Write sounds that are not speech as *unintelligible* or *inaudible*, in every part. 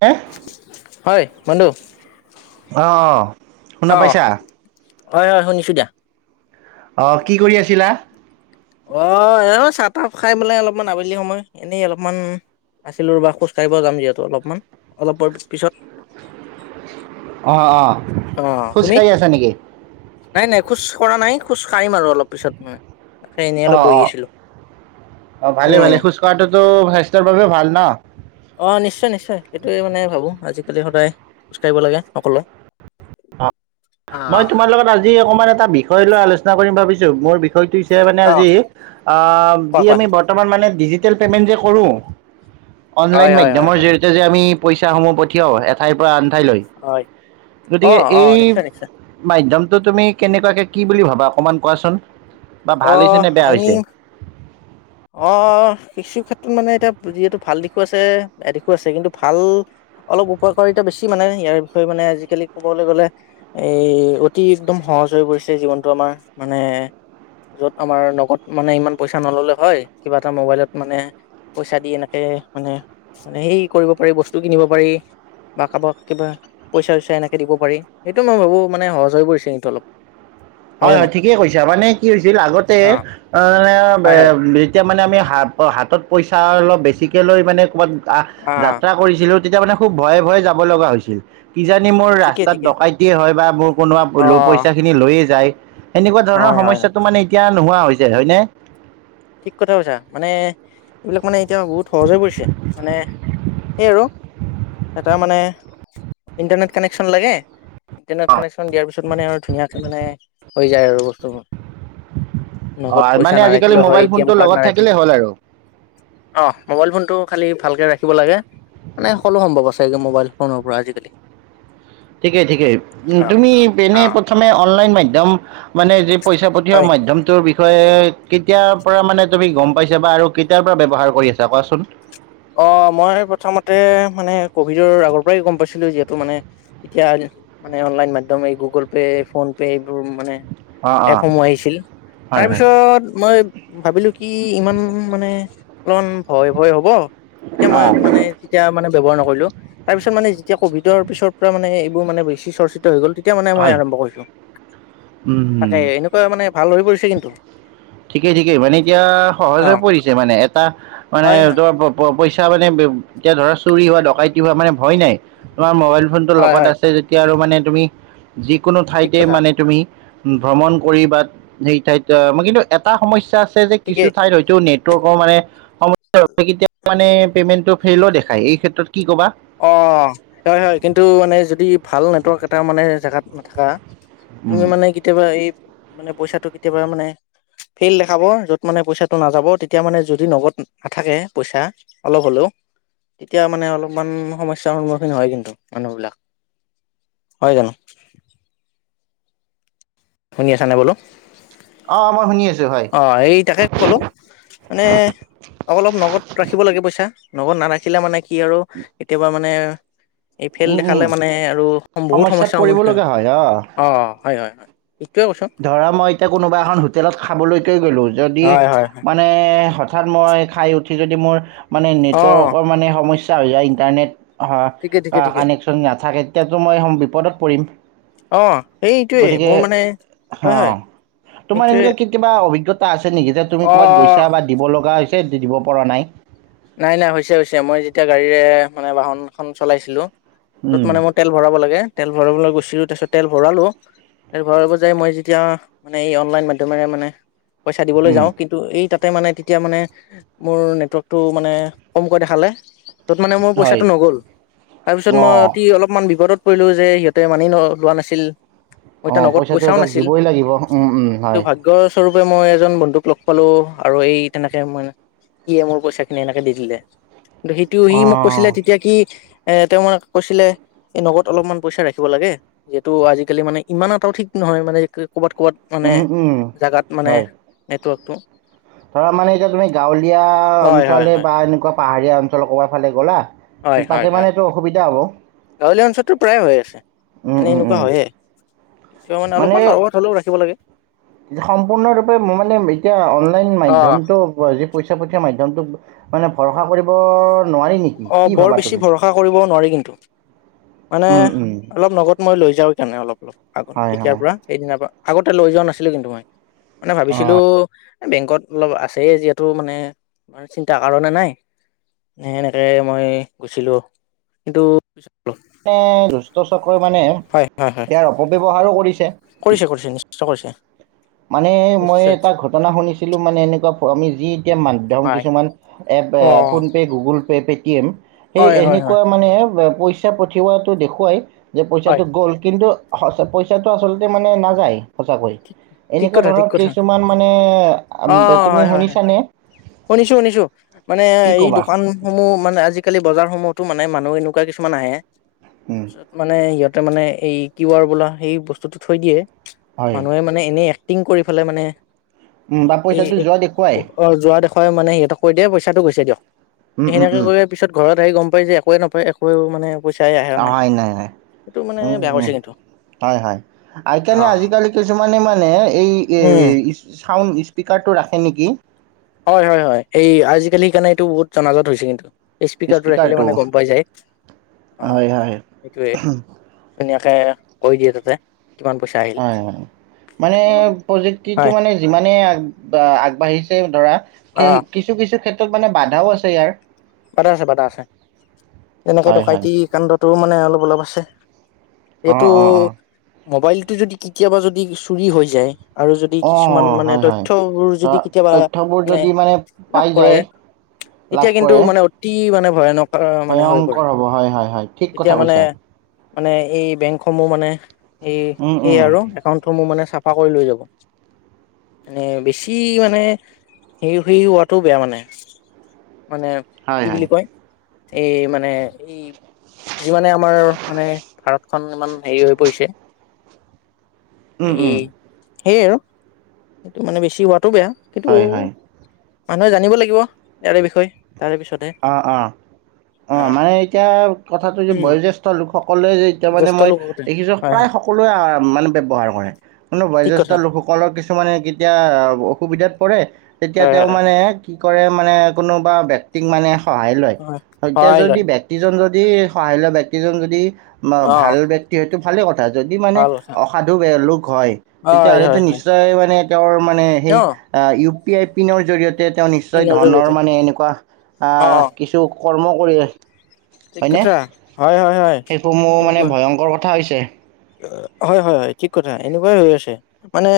হে হয় বন্ধু অহ শুনা অহ পাইছা। হয় হয় শুনিছো দিয়া। অহ কি কৰি আছিলা। অহ এনেই চাহ তাহ খাই মেলাই অলপমান আবেলি সময় এনেই অলপমান আছিলো ৰবা খোজ কাঢ়িব যাম যিহেতু অলপমান অলপ পিছত। অহ অহ। অহ তুমি নাই নাই খোজ কৰা নাই খোজ কাঢ়িম আৰু অলপ পিছত উম। অ অ অ ভালে উম ভালে খোজ কঢ়াটো টো স্বাস্থ্যৰ বাবে ভাল ন। এই মানে ভাবো আজিকালি সদায় খোজ কাঢ়িব লাগে সকলোৱে। মই আহ তোমাৰ লগত আজি অকমান এটা বিষয় লৈ আলোচ। চনা কৰিম ভাবিছো মোৰ বি। ষয়টো হৈছে মানে অ আজি আহ কোৱা যি কোৱা আমি বৰ্তমান মানে ডিজি। তেল পে'মেণ্ট যে কৰোঁ। হয় অনলাইন হয় হয় মাধ্যমৰ হয় জৰিয়তে যে আমি। পইচাসমূহ পঠিয়াও এঠাইৰ পৰা আন। ঠাই লৈ হয় অ গতিকে অ এই। নিশ্চয় নিশ্চয় মাধ্যম। ত তুমি কেনেকুৱাকে কি বুলি ভাবা অকণমান কোৱাচোন? বা ভাল হৈছে অহ, নে বেয়া আই হৈছে মিন, অহ অহ অহ কিছু- ক্ষেত্ৰত মানে এতিয়া বুজি, যিহেতু ভাল দিশো আছে, বেয়া দিশো আছে। কিন্তু ভাল, অলপ উপকাৰ এতিয়া বেছি মানে ইয়াৰ বিষয়ে মানে আজিকালি ক'বলৈ গ'লে, এই, অতি একদম সহজ হৈ গৈছে জীৱনটো আমাৰ। মানে- য'ত আমাৰ নগদ মানে ইমান পইচা নল'লেও হয়। কিবা এটা মোবাইলত মানে পইচা দি এনেকে মানে, মানে হৈ কৰিব পাৰি, বস্তু কিনিব পাৰি বা কাৰোবাক কিবা, পইচা-চইচা এনেকে দিব পাৰি। সেইটো মই ভাবোঁ মানে সহজ হৈ পৰিছে কিন্তু অলপ। নহয় হয় জানো হয়, ঠিকেই কৈছা। মানে- কি হৈছিল, আগতে অ', অ' নে, ব, হয় এ, হয় যেতিয়া- মানে আমি হাত, অ' হাতত পইচা অলপ বেছিকে লৈ মানে ক'ৰবাত- আহ, অ', যাত্ৰা কৰিছিলোঁ- তেতিয়া মানে খুব ভয়ে ভয়ে যাবলগা হৈছিল। কিজানি মোৰ ঠিকে ৰাস্তাত ঠিকে ডকাইটিয়ে হয় বা মোৰ কোনোবা প, ল, অ', পইচাখিনি লৈয়ে- যায়। সেনেকুৱা ধৰণৰ হয় হয়। সমস্যাটো মানে এতিয়া- নোহোৱা হৈছে, হয়নে? ঠিক কথা কৈছা মানে এইবিলাক মানে এতিয়া বহুত সহজ হৈ পৰিছে মানে সেই আৰু, এটা মানে ইণ্টাৰনেট কানেকচন লাগে ইণ্টাৰনেট কানেকচন দিয়াৰ পিছত মানে আৰু ধুনীয়াকে মানে হৈ যায় আৰু বস্তুবোৰ। অহ, আ' মানে আজিকালি মোবাইল ফোন *unintelligible* অহ, মোবাইল ফোন টো খালি ভালকে ৰাখিব লাগে, মানে সকলো সম্ভৱ আছে একদম মোবাইল ফোনৰ পৰা আজিকালি। ঠিকে ঠিকে উম, অ তুমি এনে অ প্ৰথমে অনলাইন মাধ ধম মানে যে হয় পইচাপাতিহৰ মাধ্যমটোৰ বিষ বিষয়ে কেতিয়াৰ পৰা মানে তুমি গম পাইছা বা আৰু কেতিয়াৰ পৰা ব্যৱহাৰ কৰি আছা কোৱাচোন। অ' মই প্ৰথমতে মানে ক'ভিডৰ আগৰ পৰাই গম পাইছিলোঁ যিহেতু মানে এতিয়া মানে অনলাইন মাধ্যম এই গুগল পে, ফোন পে এইবোৰ মানে অ অ এপসমূহ আহিছিল হয় হয় তাৰপিছত মই ভাবিলোঁ কি ইমান মানে কন ভয় ভয় হ'ব। তেতিয়া অ মই মানে, তেতিয়া মানে ব্যৱহাৰ নকৰিলোঁ। তাৰপিছত- মানে যেতিয়া ক'ভিডৰ পিছৰ পৰা মানে এইবোৰ মানে বেছি চৰ্চিত হৈ গ'ল তি- তিয়া মানে মই হয় আৰম্ভ কৰিছোঁ। উম তাকে এনেকুৱাই মানে- ভাল হৈ পৰিছে কিন্তু। ঠিকে ঠিকে। মানে এতিয়া অ সহজে পৰিছে মানে। এটা মানে হয় হয় ত প প পইচ- তিয়া মানে বে, এতিয়া ধৰা চুৰি হোৱা ডকাইতি হোৱা, মানে ভয় নাই। তোমাৰ মোবাইল- ফোনটো হয় লগত হয় আছে যেতিয়া আৰু মানে- তুমি- যিকোনো ঠিক ঠাইতে কথা মানে তুমি। ভ্ৰমণ কৰি বা সেই ঠাইত মই কিন্তু। এটা সমস্যা আছে। যে কিছু ঠিকেই ঠাইত হয়তো নেটৱৰ্কৰ মানে কেতিয়া মানে পেমেণ্টটো ফেইলো দেখাই এই ক্ষেত্ৰত কি কবা। অ হয় হয় কিন্তু মানে যদি ভাল নেটৱৰ্ক এটা মানে জেগাত নাথাকা। তুমি উম, মানে কেতিয়াবা এই মানে পইচাটো কেতিয়াবা মানে ফেইল দেখাব য'ত মানে পইচাটো নাযাব তেতিয়া মানে যদি নগদ নাথাকে পইচা অলপ হ'লেও তেতিয়া মানে অলপ। কিমান সমস্যাৰ সন্মুখীন হয় কিন্তু মানুহ বিলাক হয় জানো। শুনি আছা নে বোলো অ মই শুনি আছ অ এই তাকে ক'লোঁ মানে অলপ নগদ ৰাখিব লাগে পইচা লগত নাৰাখিলে মানে কি আৰু কেতিয়াবা মানে এই ফেইল উম, উম দেখালে মানে আৰু বহুত সমস্যাত সমস্যা পৰিব সন্মুখীন লগা হয় অ হয় হয় হয় এইটোৱে কৈছো ধৰা মই এতিয়া কোনোবা এখন হোটেলত খাবলৈ গলো যদি হয় হয় হয় মানে হঠ হঠাৎ মই খাই উঠি যদি মোৰ মানে অ নেটৱৰ্কৰ মানে সমস্ চা হৈ যায় ইণ্টাৰনেট হা ঠিকে ঠিকে আ ঠিকে কানেকচন নাথাকে তেতিয়াতো মই বিপদত পৰিম অ সেইটোৱে গতিকে মোৰ মানে হয় হয় হঁ, তোমাৰ এইটোৱে এনেকুৱা কেতিয়াবা অভিজ্ঞতা আছে নেকি, যে তুমি ক'বাত অ গৈছা বা দিব লগা হৈছে এ, দিব পৰা নাই। নাই নাই, হৈছে হৈছে। মই যেতিয়া গাড়ীৰে মানে, বাহনখন চলাইছিলো য'ত উম, মানে মোৰ তেল ভৰাব লাগে তেল ভৰাবলৈ গৈছিলোঁ তাৰপিছত, তেল ভৰালোঁ। তেল ভৰাব যায় মই যেতিয়া মানে, এই অনলাইন মাধ্যমেৰে মানে পইচা দিবলৈ উম, যাওঁ, কিন্তু এই তাত মানে তেতিয়া মানে, মোৰ নেটৱৰ্ক টো মানে কমকৈ দেখালে য'ত মানে মোৰ হয় পইচাটো নগ'ল। তাৰপিছত মই অঁ অতি, অলপমান বিপদত কৰিলো যে, সিহঁতে মানি ন, লোৱা নাছিল। মোৰ এতিয়া অ', নগদ পইচাটো পইচাও সিহঁতক নাছিল দিবই লাগিব। উম, উম, কিন্তু হয়। *unintelligible* মই এজন বন্ধুক লগ পালো আৰু এই তেনেকে মানে, সিয়ে মোৰ পইচা *unintelligible* এনেকে দি দিলে। *unintelligible* সেইটো সি মোক অঁ কৈছিলে তেতিয়া কি- এ তেওঁ মানে কৈছিলে, এই নগদ অলপমান পইচা ৰাখিব লাগে, যিহেতু আজিকালি মানে ইমান এটাওঁ ঠিক নহয় মানে ক'ৰবাত ক'ৰবাত মানে উম, উম, জাগাত মানে হয় *unintelligible* ধৰা মানে এতিয়া তুমি গাঁৱলীয়া হয় হয় অঞ্চলে *unintelligible* হয় পাহাৰীয়া অঞ্চলৰ ক'বা ফালে গ'লা? হয় হয় তাতে হয় মানে এইটো অসুবিধা হ'ব। গাঁৱলীয়া অঞ্চলতটো প্ৰায় হৈ আছে, উম, মানে উম, এনেকুৱা উম। হয়ে। মানে সম্পূৰ্ণৰূপে মোৰ মানে, এতিয়া অনলাইন অ মাধ্যমটো যি পইচা পঠিওৱা মা টো, মানে ভৰসা কৰিব নোৱাৰি নেকি অ', কি বৰ ভাবা বেছি তুমি ভৰসা কৰিব নোৱাৰি কিন্তু। মানে উম, উম। অলপ নগদ মই লৈ যাওঁ কেণে অলপ, অলপ আগত হয় তেতিয়াৰ হয় পৰা সেইদিনাৰ পৰা আগতে লৈ যোৱা নাছিলোঁ কিন্তু মই। মানে অ, ভাবিছিলোঁ এই বেংকত অলপ আছেই যিহেতু মানে চিন্তাৰ কাৰণে নাই নে এ, মই গৈছিলোঁ কিন্তু নে, দুুষ্টচক্ৰই মানে হয় হয় হয় ইয়াৰ অপব্যৱহাৰো কৰিছে। কৰিছে *unintelligible* কৰিছে মানে মই নিশ্চয় এটা ঘটনা শুনিছিলো মানে এনেকুৱা আমি যি- এতি মাধ্যম হয় কিছুমান- এপ অ PhonePe Google Pay pay T এ *unintelligible* সেই হয় হয় হয় এনেকুৱা মানে পইচা পঠিওৱাটো দেখুৱাই, যে হয় পইচাটো গ'ল কিন্তু, সঁচ পইচাটো আচলতে মানে নাযায়। সঁচাকৈ। ঠিক ঠিক এনেকুৱা কথা ধৰণৰ ঠিক কথা কিছুমান মানে আম, অ তুমি হয় হয় হয় শুনিছানে শুনিছো শুনিছো মানে কি এই ক'বা দোকানসমূহ মানে আজিকালি বজাৰসমূহ- তো মানে মানুহ এনেকুৱা কিছুমান আহে উম, পিছত মানে ইহঁত তাৰমানে এই কিউআৰ বোলা সেই বস্তুটো থৈ দিয়ে। হয় মানুহে মানে এনেই এক টিঙ কৰি পেলাই মানে উম, বা এই, পইচাটো যোৱা দেখুৱাই অ', যোৱা দেখুৱাই মানে সিহঁতক কৈ দিয়ে পইচাটো গৈছে দিয়ক। উম, উম, সেনেকে উম। কৰি পিছত ঘৰত আহি গম পাই যে একোৱে নাপায় একোৱে মানে পইচাই আহা অহাই নাই হয়। সেইটো মানে উম বেয়া উম, কৰিছে কিন্তু হয়, হয়। অ। এইকাৰণে আজিকালি কিছুমানে মানে এই এ উম ইচ ইচ ছাউণ্ড স্পীকাৰটো ৰাখে নেকি? হয়, হয়, হয়। এই আজিকালি সেইকাৰণে এইটো বহুত জনাজত হৈছে কিন্তু। স্পিকাৰটো ৰাখিলে স্পীকাৰটো মানে গম পাই যায়। অ', হয় হয় সেইটোৱে। ধুনীয়া তাকে কৈ দিয়ে তাতে কিমান পইচা আহিল হয়, হয়, মানে এইটো প্ৰযুক্তিটো হয় মানে যিমানে আগ আগবাঢ়িছে *unintelligible* ধৰা। অ কেই কিছু কিছু ক্ষেত্ ত'মানে বাধাও আছে ইয়াৰ। বাধা আছে-বাধা আছে এনেকে হয় হয় ডকাইতি কাণ্ডত টো মানে অলপ-অলপ আছে। অ এইটো অ মোবাইলটো যদি কেতিয়াবা যদ দি চুৰি হৈ যায় আৰু যদি অ কিছুমান অ মানে হয় হয়। তথ্যবোৰ যদি ধৰা কেতিয়াবা তথ্যবোৰ মানে যদি লাভ পাই কৰে যায় লাভ তেতিয়া কিন টো কৰে মানে অতি মানে ভয়ানক। হৈ পৰে ভয়ংকৰ হ'ব, হয় হয় হয়। ঠিক তেতিয়া কথা মানে কৈছা। মানে এই বেংকসমূহ মানে এই উম সেই উম আৰু একাউণ্টসমূহ মানে চাফা কৰি লৈ যাব, এনে বেছি মানে হে সে হোৱাটোও বেয়া মানে। মানে হয় কি হয় বুলি কয়। এই মানে, ই যিমানে আমাৰ মানে ভাৰত খন ইমান হেৰি হৈ পৰিছে। উম এই, উম সেই আৰু। মানে বেছি হোৱাটোও বেয়া। সেইটো হয় হয় মানুহে জানিব লাগিব ইয়াৰে বিষয়ে। তাৰে পিছতহে অ', অ', অ', মানে এতিয়া কথাটো যে উম বয়োজ্যেষ্ঠ লোকসকলে যে এতিয়া মানে জ্যেষ্ঠ মই লোক হতে দেখিছোঁ হয় প্ৰায় হয় সকলোৱে মানে ব্যৱহাৰ কৰে। মানে ঠিক বয়োজ্যেষ্ঠ কথা লোকসকলৰ কিছুমানে কেতিয়া অসুবিধাত কৰে। তেতিয়া হয় হয় তেওঁ হয় মানে কি কৰে মানে কোনোবা বেগ *unintelligible* মানে সহায় লয়। হয় সগ্য সহায় যদি লয় ব্যক্তিজন য তি সহায় লোৱা ব্যক্তিজন যদি ম অ ভাল ব্যক্তিয়ে ভালে ক যদি মানে ভাল কথা অসাধু লোক হয়, হয় তেতিয়াহ'লেটো হয় হয় নিশ্চয় মানে তেওঁৰ মা মানে সেই অ অ পি আই পিনৰ জৰিয়ত তে তেওঁ নিশ্চয় পিনৰ ধনৰ জৰিয়তে মানে এনেকুৱা অ অ আৰু কিছু কৰ্ম কৰি ৰা ঠিক হয়নে? কথা হয় হয় হয় সেইটো মোৰ মানে এনেকুৱা ভয়ংকৰ কথা হৈছে। হয় হয় হয়, ঠিক কথা। এনেকুৱাই হৈ আছে। মানে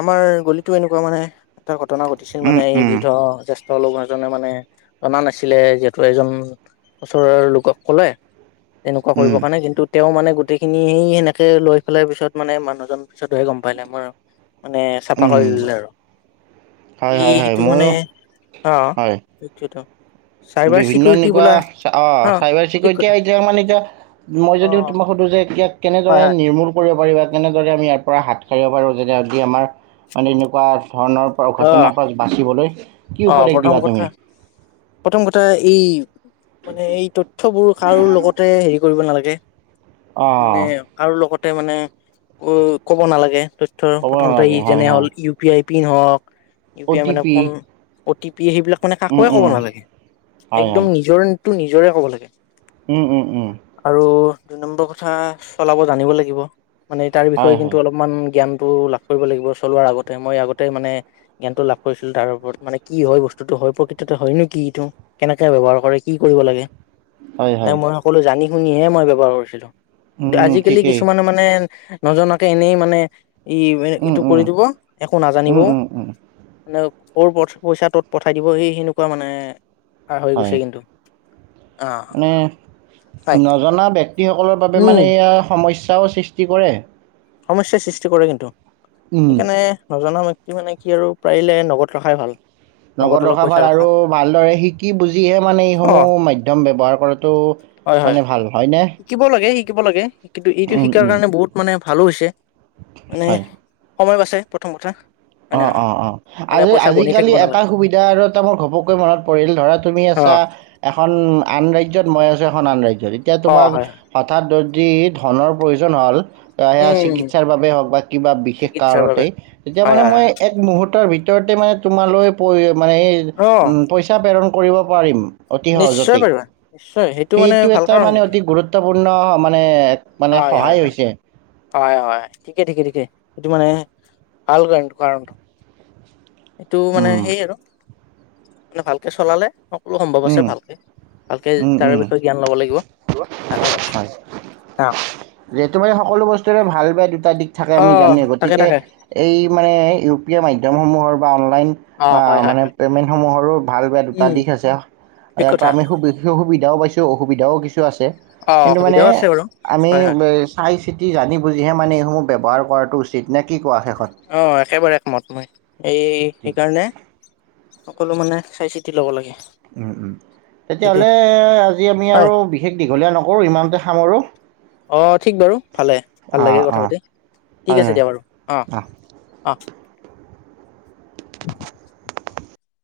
আমাৰ গলিতো এনেকুৱা মানে, *unintelligible* ঘটনা ঘটিছিল উম মানে, এই উম বিধ জেষ তেওঁ লগোৱা জনে মানে জনা নাছিলে যিহেতু এজন ওচৰৰ লোকক কলে তেনেকুৱা উম কৰিবৰ কাৰণে কিন্তু তেওঁ মানে গোটেই খিনি সেই সেনেকে লৈ ফেলাই পিছত মানে মানুহজন পিছতহে গম পালে মৰ মানে চাফা উম কৰি দিলে আৰু হয় হয় হয় এইটো মানে ময়ো স হয় সেইটোৱে ত বিভিন্ন এনেকুৱা অ চাইবাৰ ঠিক চিকৰিটি কথা এতিয়া মানে এতিয়া মই অ যদি তোমাক যে এতিয়াক হয় কেনেদৰে হয় নিৰ্মূল কৰিব কৰিবা তেনেদৰে আমি ইয়াৰ পৰা হাত সাৰিব পাৰো যেতি যদি আমাৰ মানে এনেকুৱা ধৰণৰ পৰা অ ঘটনাৰ পৰা বাচিবলৈ কি অ উপদেশ প্ৰথম দিবা কথা তুমি প্ৰথম কথ টা এই মানে এই তথ্যবোৰ কাৰো লগতে হেৰি কৰিব নালাগ গে। অঁ মানে কাৰো লগত তে মানে উ ক'ব নালাগে ত থ্য ক'ব প্ৰথমতে নালাগে ই হয় যেনে হয় হ'ল ইউ পি আই পিন হওক ইও পি অ' আই টি মানে ফোন। অতি। সেইবিলাক মানে উম কাকোৱে ক'ব উম নালাগে হয় একদম হয় নিজৰ। টো নিজৰে ক'ব লাগে। উম উম উম। আৰু দুই নম্বৰ কথা চলাব জানিব লাগিব। মানে তাৰ হয় বিষয়ে কিন্তু হয় অলপমান জ্ঞান। টো লাভ কৰিব লাগিব চলোৱাৰ আগতে মই আগতেই মানে জ্ঞানটো লাভ কৰিছিলো তাৰ ওপৰত। মানে কি হয় বস্তুতটো হয় প্ৰকৃততে হয় নো কি এইটো কেনেকে ব্যবহাৰ কৰে কি কৰিব লাগে। হয় নাই হয় মই সকলো জানি। আপুনিহে মই ব্যৱহাৰ কৰিছিলোঁ। উম আজিকালি ঠিকেই কিছুমানে মানে। নজনাকে এনেই মানে। ই উম এইটো উম কৰি দিব একো উম, নাজানিবও উম, উম, মানে। অ'ৰ পথ-পইচা ত'ত পঠাই দিব এই সেই সেনেকুৱা মানে *unintelligible* হৈ হয়। গৈছে কিন্তু অ মানে, পাই নজনা ব্যক্তিসকলৰ বাবে উম মানে এয়া সমস্যাওঁ সৃষ্টি কৰে। সমস্যাৰ সৃষ্টি কৰে কিন্তু। উম। সেইকাৰণে নজনা মই *unintelligible* মানে কি আৰু পাৰিলে নগদ ৰখাই ভাল। নগদ ৰখা ভাল আৰু ভালদৰে শিকি বুজিহে মানে অ এইসমূহ মাধ্যম ব্যৱহাৰ কৰাটো হয় হয় মানে ভাল, হয়নে। শিকিব লাগে শিকিব লাগে কিন্তু এইটো উম, শিকাৰ উম। কাৰণে বহুত মানে ভালো হৈছে। মানে হয়। সময় বাছে, প্ৰথম কথা। হয় নে অ', নহয় অ', অ'। মানে পইচা গণি আজি-আজিকালি থাকিব এটা নালাগে সুবিধা আৰু এটা মোৰ ঘপকৈ মনত পৰিল ধৰা তুমি অ আছা, এখন আন ৰাজ *unintelligible* মই আছোঁ এখন আন ৰাজ্য তেতিয়া অ তোমাক হয় হয় হঠাৎ *unintelligible* ধনৰ প্ৰয়োজন হ'ল সেয়া উম চিকিৎসাৰ বাবে হওঁক বা কিবা বিশেষ চিকিৎসাৰ বাবে কাৰণতেই, তেতিয়া হয় মানে হয় মই হয় এক মুহূৰ্তৰ ভিতৰ *unintelligible* তোমালৈ প মানে এই, অ পইচা প্ৰেৰণ কৰিব পাৰিম। অতি নিশ্চয় সহজতেই। পাৰিবা নিশ্চয় সেইটো মানে ভাল এটা কাৰং মানে সেইটো, অতি গুৰুত্বপূৰ্ণ মানে মানে হয়, হয়, সহায় হয়, হৈছে হয়, হয়, ঠিকে, ঠিকে, ঠিকে। সেইটো মানে *unintelligible* এইটো মানে উম সেই আৰু মানে ভালকে চলালে সম্ভৱ আছে উম, ভালকে ভালকে উম, তাৰ উম, বিষয়ে জ্ঞান ল'ব লাগিব তাকে ভাবিছো হয়। অ যিহেতু মানে সকলো বস্তুৰে ভাল বেয়া দুটা দিশ থাকে অ আমি জানোৱে, তাকে গতিকে তাকে এই মানে ইউ পি আই মাধ্যমসমূহৰ *unintelligible* অ *unintelligible* হয় হয় মানে হয় পেমেণ্ট সমূহৰো ভাল বেয়া দুটা উম দিশ আছে। ঠিক ইয়াৰ কথা পৰা আমি খুব সুবিধাও পাইছো, অসুবিধাও কিছু *unintelligible* আছে। অ কিন্তু মানে অসুবিধাও আছে বাৰু আমি হয় হয় চাই চিতি, জানি বুজিহে মানে এইসমূহ ব্যৱহাৰ কৰাটো উচিত নে কি কোৱা শেষত অ', একেবাৰে একমত মই! এই ঠিক সেইকাৰণে সকলো মানে চাই-চিতি ল'ব লাগে। উম, উম, ঠিকে তেতিয়াহ'লে আজি আমি হয় আৰু বিশেষ দীঘলীয়া নকৰোঁ, ইমানতে খামৰোঁ। অ', ঠিক বাৰু ভালে। ভাল লাগিল কথা অঁ পাতি, ঠিক হয় আছে হয় দিয়া বাৰু অ', অঁ অ'। *inaudible*